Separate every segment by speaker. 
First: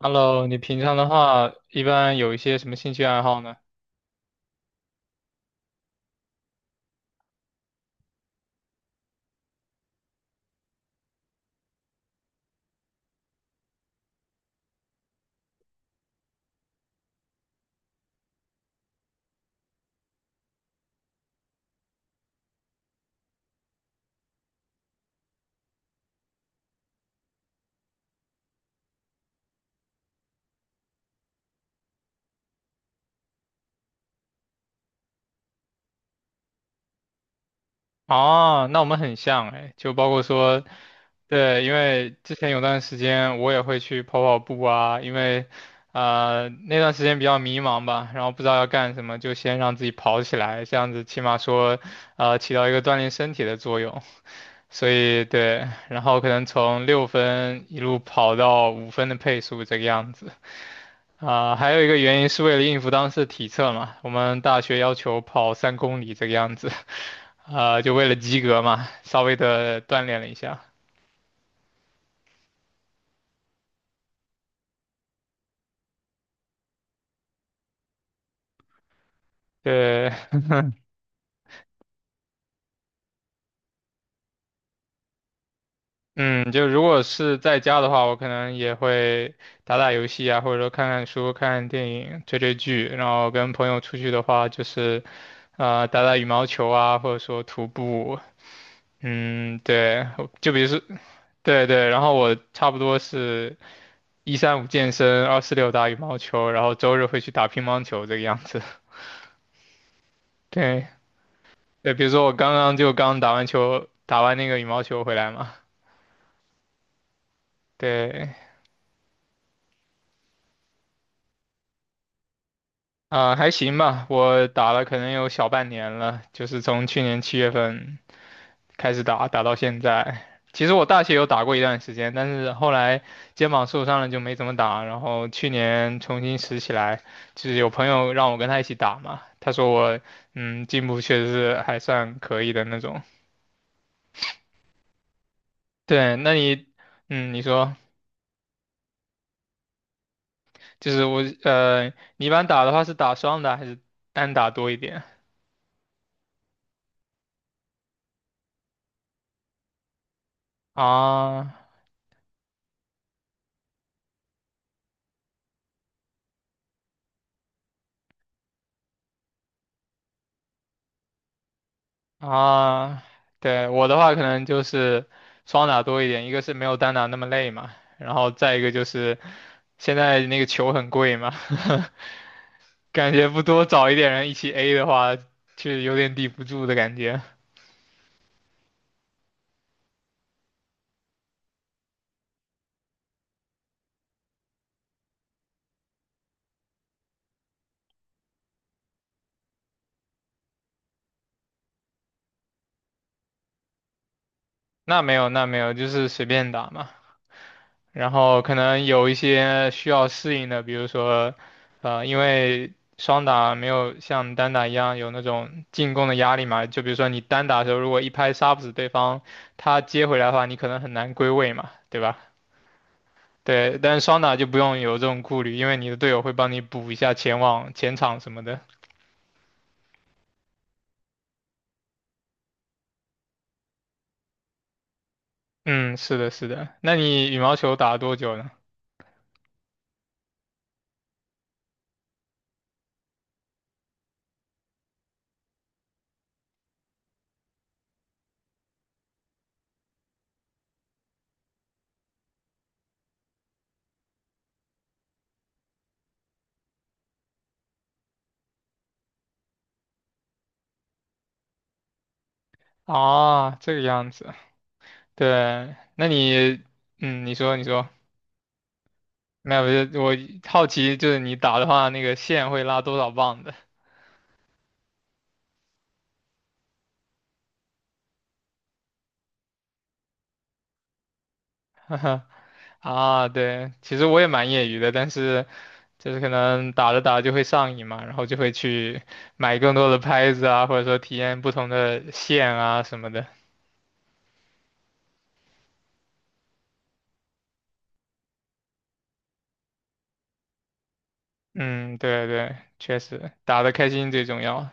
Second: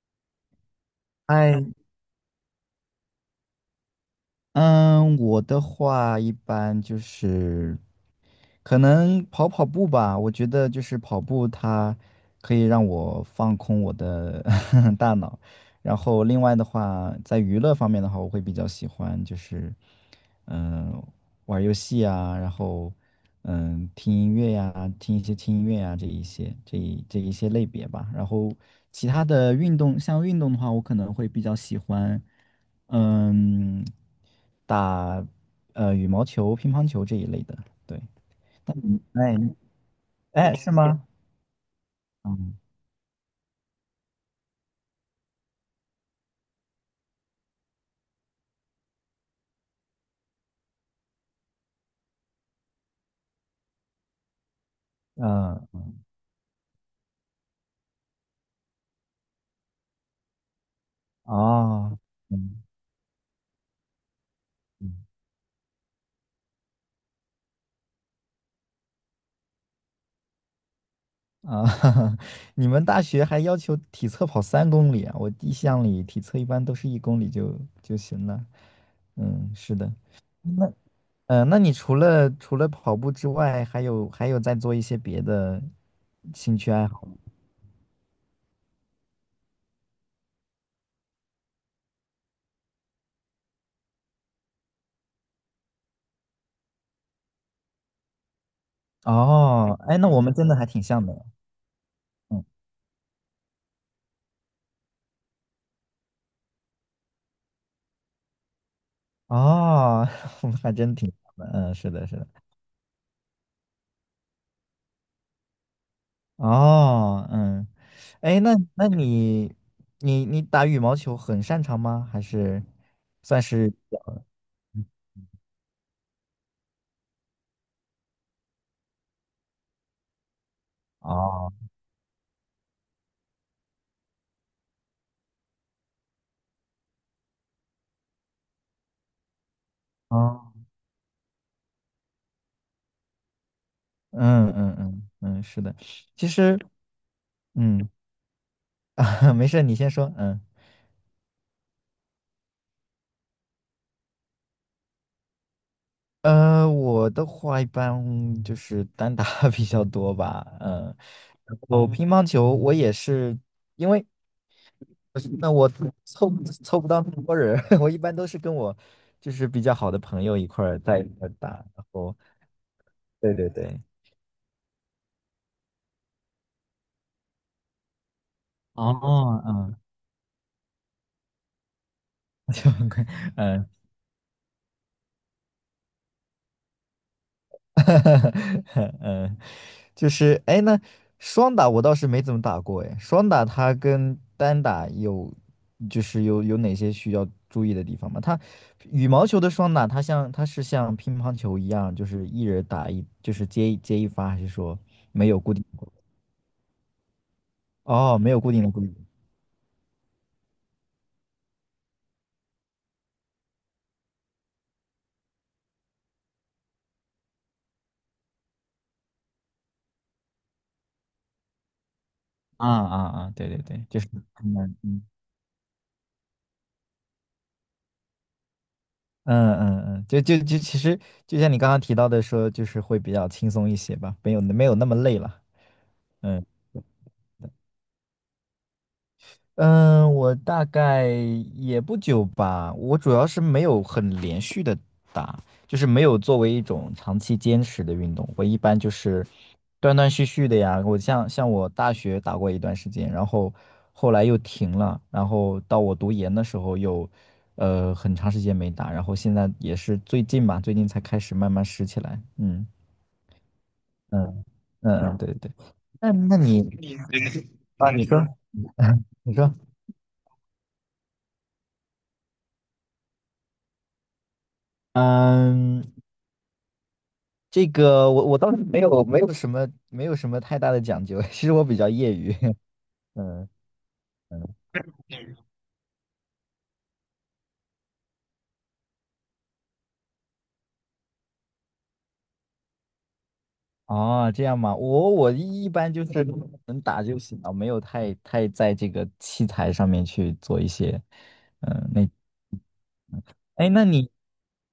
Speaker 1: Hello，你平常的话，
Speaker 2: 哎，
Speaker 1: 一般有一些什么兴趣爱好呢？
Speaker 2: 嗯，我的话一般就是可能跑跑步吧。我觉得就是跑步，它可以让我放空我的 大脑。然后另外的话，在娱乐方面的话，我会比较喜欢就是嗯、玩儿游戏啊，然后听音乐呀、听一些轻音乐呀、这一些类别吧。然后其他的运动，像运动的话，我可能会比较喜欢。嗯，打羽毛球、乒乓球这一类的。对，
Speaker 1: 啊，那我们很
Speaker 2: 哎
Speaker 1: 像哎，就包括
Speaker 2: 哎，
Speaker 1: 说，
Speaker 2: 是吗？
Speaker 1: 对，因为之前
Speaker 2: 嗯
Speaker 1: 有段时间我也会去跑跑步啊，因为，那段时间比较迷茫吧，然后不知道要干什么，就先让自己跑起来，这样子起码说，起到一个锻炼身体的作用。所以对，
Speaker 2: 嗯。
Speaker 1: 然后可能从6分一路跑到5分的配速这个样子。啊，还有一个
Speaker 2: 哦。
Speaker 1: 原因是为
Speaker 2: 嗯
Speaker 1: 了应付当时的体测嘛，我们大学
Speaker 2: 嗯。
Speaker 1: 要求跑3公里这个样子，啊，就为了及格嘛，稍微的锻炼了一下。
Speaker 2: 啊，你们大学还要求体测跑3公里啊？我印象里体测一般都是1公里就行了。嗯，是的。
Speaker 1: 对，
Speaker 2: 那那你除了跑步之外，还有在做一些别的
Speaker 1: 嗯，
Speaker 2: 兴
Speaker 1: 就
Speaker 2: 趣
Speaker 1: 如
Speaker 2: 爱
Speaker 1: 果
Speaker 2: 好吗？
Speaker 1: 是在家的话，我可能也会打打游戏啊，或者说看看书、看看电影、追追剧。然后跟朋友出去的话，就是啊，打打羽毛球啊，或者说徒步。嗯，
Speaker 2: 哦，哎，
Speaker 1: 对，
Speaker 2: 那我们真
Speaker 1: 就
Speaker 2: 的
Speaker 1: 比
Speaker 2: 还
Speaker 1: 如说，
Speaker 2: 挺像的。
Speaker 1: 对对，然后我
Speaker 2: 嗯。
Speaker 1: 差不多是一三五健身，二四六打羽毛球，然后周日会去打乒乓球这个样子。
Speaker 2: 哦，还
Speaker 1: 对
Speaker 2: 真挺好的，嗯，是
Speaker 1: 对，比
Speaker 2: 的，
Speaker 1: 如
Speaker 2: 是
Speaker 1: 说
Speaker 2: 的。
Speaker 1: 我刚刚就刚打完球，打完那个羽毛球回来嘛。
Speaker 2: 哦，嗯，
Speaker 1: 对，
Speaker 2: 哎，那你打羽毛球很擅长吗？还是
Speaker 1: 啊、
Speaker 2: 算
Speaker 1: 还
Speaker 2: 是比
Speaker 1: 行吧，
Speaker 2: 较
Speaker 1: 我打了
Speaker 2: 嗯
Speaker 1: 可能有小半年了，就是从去年7月份开始打，打到现在。其实我大学有打
Speaker 2: 哦，
Speaker 1: 过一段时间，但是后来肩膀受伤了就没怎么打，然后去年重新拾起来，就是有朋友让我跟他一起打嘛，他说我
Speaker 2: 哦，
Speaker 1: 进步确实是还算可以的那种。
Speaker 2: 嗯嗯嗯嗯，是的。
Speaker 1: 对，
Speaker 2: 其
Speaker 1: 那
Speaker 2: 实
Speaker 1: 你，你说，
Speaker 2: 嗯，没事，你先说。
Speaker 1: 就是我，你一般打的话是打双打还是单打多一点？
Speaker 2: 我的话一般就是单打 比较多吧，嗯。
Speaker 1: 啊
Speaker 2: 然后乒乓球我也是，因为那我凑不凑不到那么多人，我一般都是跟我就是比较好的朋友一块儿在一块儿打。然后
Speaker 1: 啊，
Speaker 2: 对对
Speaker 1: 对，
Speaker 2: 对。
Speaker 1: 我的话可能就是双打多一点，一个是没有单打那么累嘛，然后再一个就是
Speaker 2: 哦，嗯，
Speaker 1: 现在那个球很贵嘛，
Speaker 2: 就很 快。
Speaker 1: 感觉不多
Speaker 2: 嗯。
Speaker 1: 找一点人一起 A 的话，确实有点抵不住的感觉。
Speaker 2: 嗯，就是双打我倒是没怎么打过，双打它跟单打就是有哪些需要注意的地方吗？它羽毛球的双打，它像它是像乒乓球一样，就是一人打一，就是接一发，还是说
Speaker 1: 那没有，
Speaker 2: 没有
Speaker 1: 那
Speaker 2: 固
Speaker 1: 没
Speaker 2: 定？
Speaker 1: 有，就是随便打嘛。然
Speaker 2: 哦，没有
Speaker 1: 后
Speaker 2: 固
Speaker 1: 可
Speaker 2: 定的
Speaker 1: 能
Speaker 2: 规则。
Speaker 1: 有一些需要适应的，比如说，因为双打没有像单打一样有那种进攻的压力嘛，就比如说你单打的时候，如果一拍杀不死对方，他接回来的话，你可能很难归位嘛，对吧？
Speaker 2: 啊啊啊！对对
Speaker 1: 对，
Speaker 2: 对，
Speaker 1: 但
Speaker 2: 就
Speaker 1: 是
Speaker 2: 是
Speaker 1: 双打就不
Speaker 2: 嗯
Speaker 1: 用有
Speaker 2: 嗯
Speaker 1: 这种顾虑，因为你的队友会帮你补一下前网、前场什么的。
Speaker 2: 嗯嗯嗯，就就就其实就像你刚刚提到的说，就是会比较轻松一些吧，没有那么累了。
Speaker 1: 嗯，是的，
Speaker 2: 嗯。
Speaker 1: 是的。那你羽毛球打了多久呢？
Speaker 2: 嗯，我大概也不久吧。我主要是没有很连续的打，就是没有作为一种长期坚持的运动。我一般就是断断续续的呀。我像我大学打过一段时间，然后后来又停了，然后到我读研的时候又很长时间没打，然后现在也是最近吧，最近才开始慢慢拾起来。嗯
Speaker 1: 啊，这个样子。
Speaker 2: 嗯嗯嗯，对对对。
Speaker 1: 对，那
Speaker 2: 那那
Speaker 1: 你，
Speaker 2: 你
Speaker 1: 你说，你说。
Speaker 2: 啊，你说你说。
Speaker 1: 没有，我好奇就是你打的话，那个线会拉多少磅的
Speaker 2: 嗯。这个我倒是没有什么太大的讲究。其实我比较业余。
Speaker 1: 啊？
Speaker 2: 嗯
Speaker 1: 对，其实我也蛮
Speaker 2: 嗯，
Speaker 1: 业余的，但是就是可能打着打着就会上瘾嘛，然后就会去买更多的拍子啊，或者说体验不同的线啊什么的。
Speaker 2: 哦，这样吗？我一般就是能打就行了，没有太在这个器材上面去做一些。嗯，
Speaker 1: 嗯，
Speaker 2: 那
Speaker 1: 对对，确实打
Speaker 2: 哎，
Speaker 1: 的
Speaker 2: 那
Speaker 1: 开心
Speaker 2: 你
Speaker 1: 最重要。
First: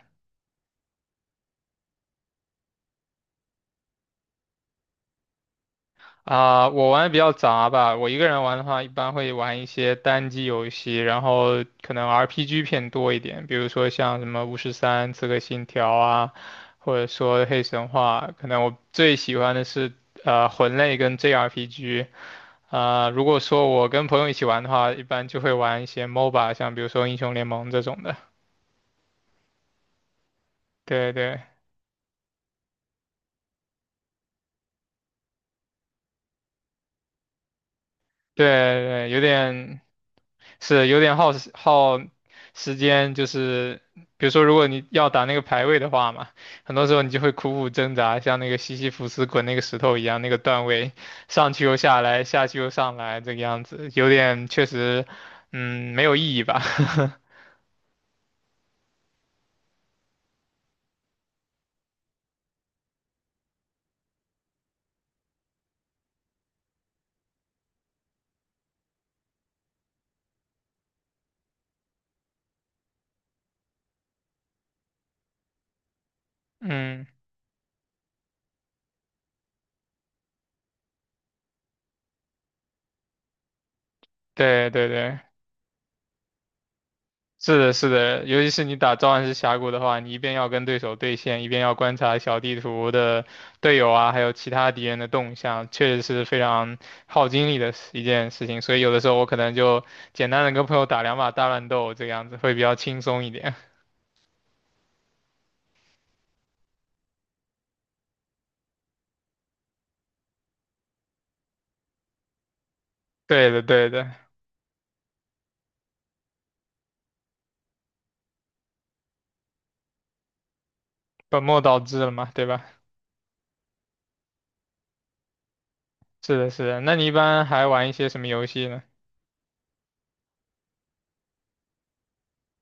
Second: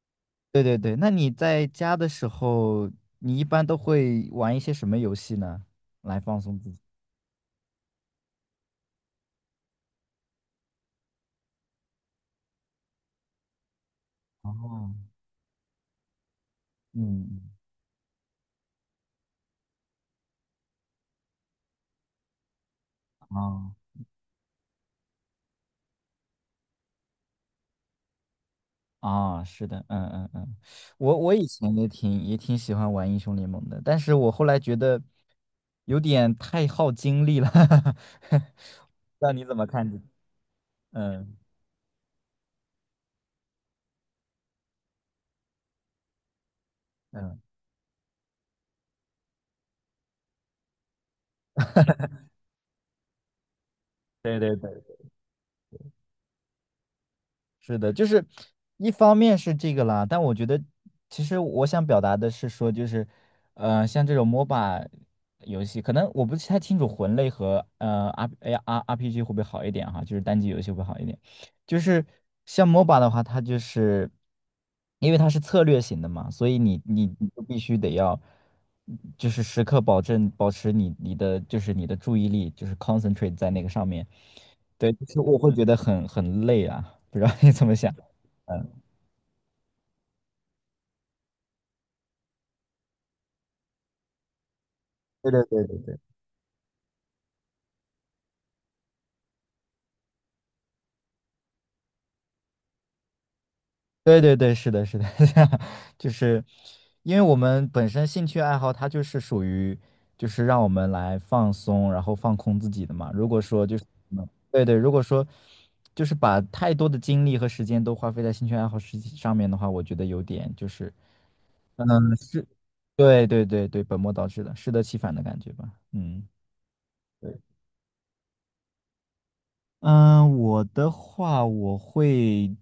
Speaker 2: 对对对，那你在家的时候，你一般都会玩一些什么游戏呢？来放松
Speaker 1: 啊，
Speaker 2: 自己。
Speaker 1: 我玩的比较杂吧。我一个人玩的话，一般会玩一些单机游戏，然后可能 RPG 偏多一点，比如说像什么《巫师
Speaker 2: 哦，
Speaker 1: 三》《刺客信条》啊，或者
Speaker 2: 嗯，
Speaker 1: 说
Speaker 2: 嗯。
Speaker 1: 《黑神话》。可能我最喜欢的是魂类跟 JRPG。啊、如果说
Speaker 2: 哦。
Speaker 1: 我跟朋友一起玩的话，一般就会玩一些 MOBA，像比如说《英雄联盟》这种的。
Speaker 2: 啊、是的。嗯嗯嗯。
Speaker 1: 对
Speaker 2: 我
Speaker 1: 对
Speaker 2: 以前也挺喜欢玩英雄联盟的，但是我后来觉得有点太耗精力了，不
Speaker 1: 对
Speaker 2: 知
Speaker 1: 对，有
Speaker 2: 道你怎么
Speaker 1: 点
Speaker 2: 看这？
Speaker 1: 是有点耗
Speaker 2: 嗯
Speaker 1: 时耗时间，就是比如说，如果你要打那个排位的话嘛，很多时候你就会
Speaker 2: 嗯，
Speaker 1: 苦苦挣扎，像那个西西弗斯滚那个石头一样，那个段位上去又下来，下去又上来，这个样子有
Speaker 2: 对
Speaker 1: 点
Speaker 2: 对
Speaker 1: 确
Speaker 2: 对。
Speaker 1: 实，没有意义吧？
Speaker 2: 是的，就是一方面是这个啦，但我觉得其实我想表达的是说，就是像这种 MOBA 游戏，可能我不太清楚魂类和呃 R A R RPG 会不会好一点哈，就是单机游戏会不会好一点。就是像 MOBA 的话，它就是因为它是策略型的嘛，所以
Speaker 1: 嗯，
Speaker 2: 你就必须得要就是时刻保持你的就是你的注意力，就是 concentrate 在那个上面。
Speaker 1: 对对
Speaker 2: 对，就
Speaker 1: 对，
Speaker 2: 是我会觉得很累啊，不知道你
Speaker 1: 是
Speaker 2: 怎
Speaker 1: 的，
Speaker 2: 么
Speaker 1: 是
Speaker 2: 想。
Speaker 1: 的，尤其是
Speaker 2: 嗯，
Speaker 1: 你打召唤师峡谷的话，你一边要跟对手对线，一边要观察小地图的队友啊，还有其他敌人的
Speaker 2: 对
Speaker 1: 动
Speaker 2: 对
Speaker 1: 向，
Speaker 2: 对
Speaker 1: 确
Speaker 2: 对
Speaker 1: 实是非常耗精力的一件事情。所以有的时候我可能就简单的跟朋友打2把大乱斗，这个样子会比较轻松一点。
Speaker 2: 对对对对，是的，是的。就是因为我们本身兴趣爱好，它就是属于就是让我们来放松，然后放空自己的嘛。如果
Speaker 1: 对的，
Speaker 2: 说就是，
Speaker 1: 对的，
Speaker 2: 嗯对对，如果说就是把太多的精力和时间都花费在兴趣爱好事情上面的话，我觉得有点就是，
Speaker 1: 本末倒
Speaker 2: 嗯，
Speaker 1: 置了嘛，
Speaker 2: 是，
Speaker 1: 对吧？
Speaker 2: 对对对对，本末倒置了，适得其反的感觉吧。嗯。
Speaker 1: 是的，是的。那你一
Speaker 2: 对。
Speaker 1: 般还玩一些什么游戏呢？
Speaker 2: 嗯，我的话，我会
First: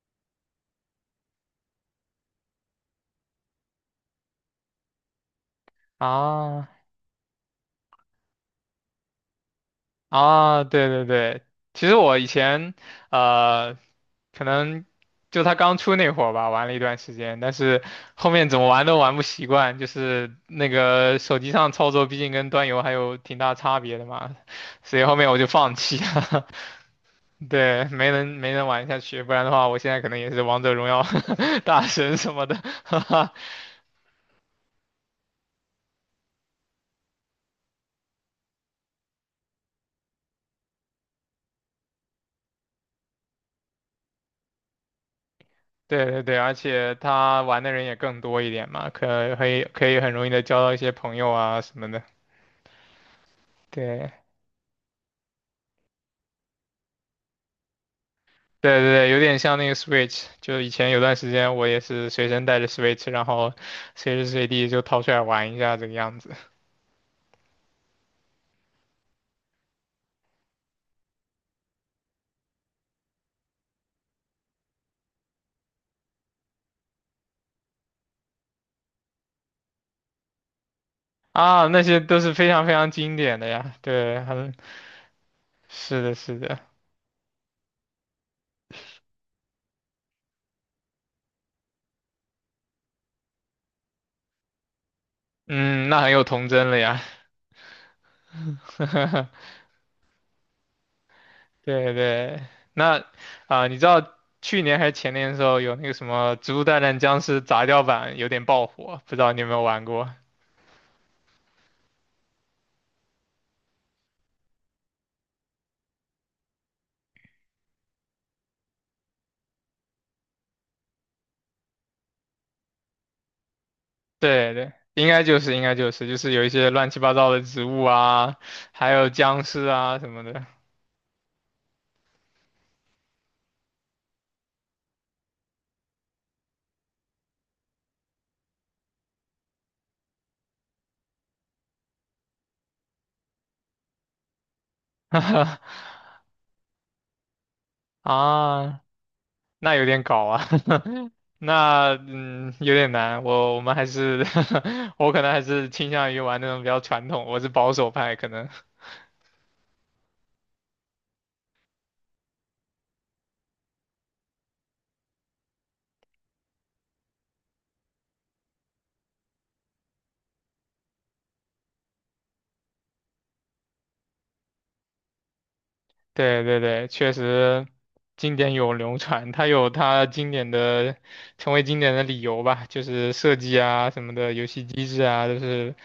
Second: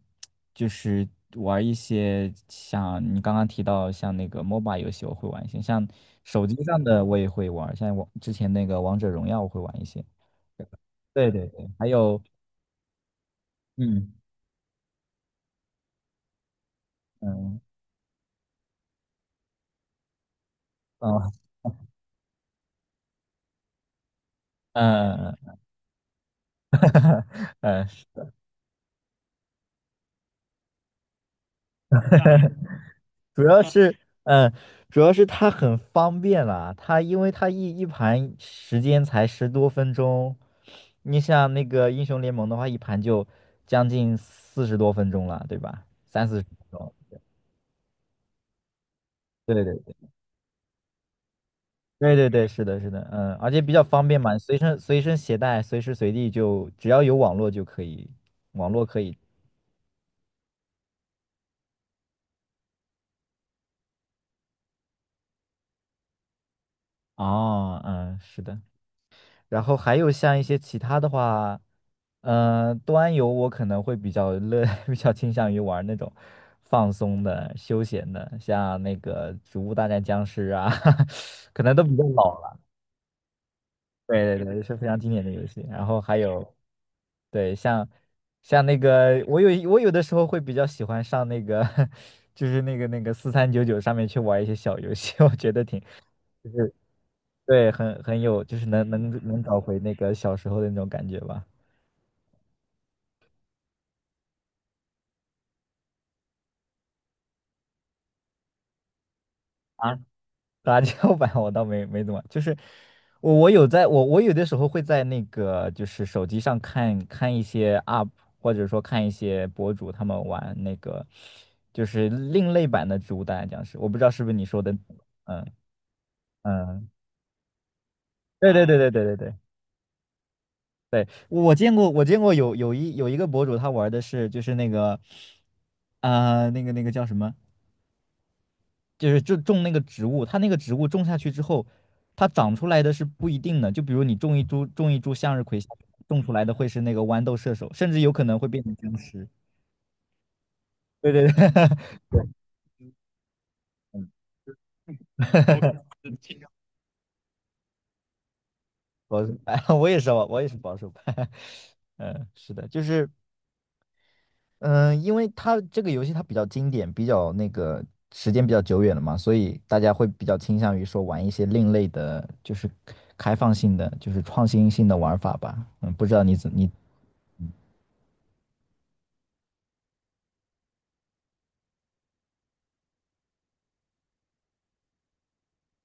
Speaker 2: 就是玩一些像你刚刚提到像那个 MOBA 游戏，我会玩一些，像手机
Speaker 1: 啊，
Speaker 2: 上的我也会玩，像我之前那个王者荣耀我会玩一些。
Speaker 1: 啊，对对
Speaker 2: 对
Speaker 1: 对，
Speaker 2: 对对，
Speaker 1: 其
Speaker 2: 还
Speaker 1: 实我
Speaker 2: 有
Speaker 1: 以前呃，
Speaker 2: 嗯
Speaker 1: 可能就他刚出那会儿吧，玩了一段时间，但
Speaker 2: 嗯
Speaker 1: 是后面怎么玩都玩不习惯，就是那个
Speaker 2: 嗯
Speaker 1: 手机上操作毕竟跟端游还有挺大差别的嘛，所以后面我
Speaker 2: 嗯。
Speaker 1: 就放弃了，对，
Speaker 2: 呃，
Speaker 1: 没能玩下去，不然的话我现在可能也是王者荣耀 大神什么的，
Speaker 2: 主要是，嗯，主要是它很方便啦。它因为它一盘时间才十多分钟，你像那个英雄联盟的话，一盘就将近40多分钟了，对吧？
Speaker 1: 对对
Speaker 2: 三
Speaker 1: 对，
Speaker 2: 四十
Speaker 1: 而
Speaker 2: 分钟。
Speaker 1: 且他玩的人也更多一点嘛，可可
Speaker 2: 对
Speaker 1: 以
Speaker 2: 对对
Speaker 1: 可以很容易的交到一些朋友啊什么的，
Speaker 2: 对对对，是的，是的，嗯，而且比较方
Speaker 1: 对。
Speaker 2: 便嘛，随身携带，随时随地就只要有网络就可以，网
Speaker 1: 对
Speaker 2: 络
Speaker 1: 对
Speaker 2: 可
Speaker 1: 对，
Speaker 2: 以。
Speaker 1: 有点像那个 Switch，就以前有段时间我也是随身带着 Switch，然后随时随地就掏出来玩一下这个样子。
Speaker 2: 哦，嗯，是的。然后还有像一些其他的话，端游我可能会比较乐，比较倾向于玩那种放松的、休闲的，像那个《植物大战僵尸》啊，可
Speaker 1: 啊，
Speaker 2: 能
Speaker 1: 那
Speaker 2: 都比
Speaker 1: 些
Speaker 2: 较
Speaker 1: 都是
Speaker 2: 老
Speaker 1: 非
Speaker 2: 了。
Speaker 1: 常非常经典的呀，对，
Speaker 2: 对对
Speaker 1: 很，
Speaker 2: 对，是非常经典的游戏。然后
Speaker 1: 是的，
Speaker 2: 还
Speaker 1: 是
Speaker 2: 有，
Speaker 1: 的，
Speaker 2: 对，像那个，我有的时候会比较喜欢上那个，就是那个4399上面去玩一些小游戏。我觉得挺
Speaker 1: 嗯，那很有童
Speaker 2: 就
Speaker 1: 真
Speaker 2: 是
Speaker 1: 了呀，
Speaker 2: 对，很有，就是能找回那个小时候的那种感觉吧。
Speaker 1: 对对，那啊、你知道去年还是前年的时候有那个什么《植物大战僵尸》杂交版有点爆火，不知道你有没有玩
Speaker 2: 啊，
Speaker 1: 过？
Speaker 2: 杂交 版我倒没怎么，就是我有的时候会在那个就是手机上看看一些 UP，或者说看一些博主他们玩那个就是另类版的植物大战僵尸，我不知道是不是你
Speaker 1: 对
Speaker 2: 说
Speaker 1: 对，
Speaker 2: 的。
Speaker 1: 应该就
Speaker 2: 嗯
Speaker 1: 是应该就是就是有一些
Speaker 2: 嗯，
Speaker 1: 乱七八糟的植物啊，
Speaker 2: 对对对
Speaker 1: 还
Speaker 2: 对对
Speaker 1: 有
Speaker 2: 对对
Speaker 1: 僵尸啊什么的，
Speaker 2: 对，我见过有一个博主他玩的是就是那个那个叫什么？就是种那个植物，它那个植物种下去之后，它长出来的是不一定的。就比如你种一株向日葵，种出来的会是那个豌豆射手，甚至有可能会变成
Speaker 1: 啊，
Speaker 2: 僵尸。
Speaker 1: 那有点搞啊，
Speaker 2: 对 对对。
Speaker 1: 那
Speaker 2: 对。
Speaker 1: 有点难，我们还
Speaker 2: 嗯。
Speaker 1: 是 我可能还是倾 向于玩那种比较传统，我是保守派可能，
Speaker 2: 保守派，我也是，我也是保守派。嗯，是的，就是嗯，因为它这个游戏它比较经典，比较那个时间比较久远了嘛，所以大家会比较倾向于说玩一些另类的，就是开放性的，就是创新性的玩法吧。嗯，不知道
Speaker 1: 对对
Speaker 2: 你，
Speaker 1: 对，确实经典永流传，它有它经典的成为经典的理由吧，就是设计啊什么的，游戏机制啊，都是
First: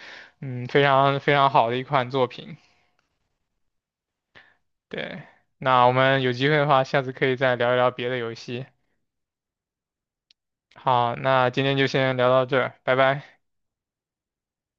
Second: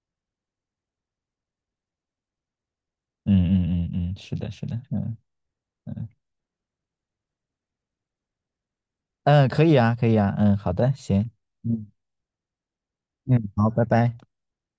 Speaker 1: 非常非常好的一款作品。
Speaker 2: 嗯嗯嗯嗯，是的，是的，嗯
Speaker 1: 对，那我们有机会的话，下次可以再聊一聊别的游戏。
Speaker 2: 嗯，可以啊，可以啊，嗯，好的，
Speaker 1: 好，
Speaker 2: 行，
Speaker 1: 那今天就
Speaker 2: 嗯
Speaker 1: 先聊到这儿，拜拜。
Speaker 2: 嗯，好，拜拜。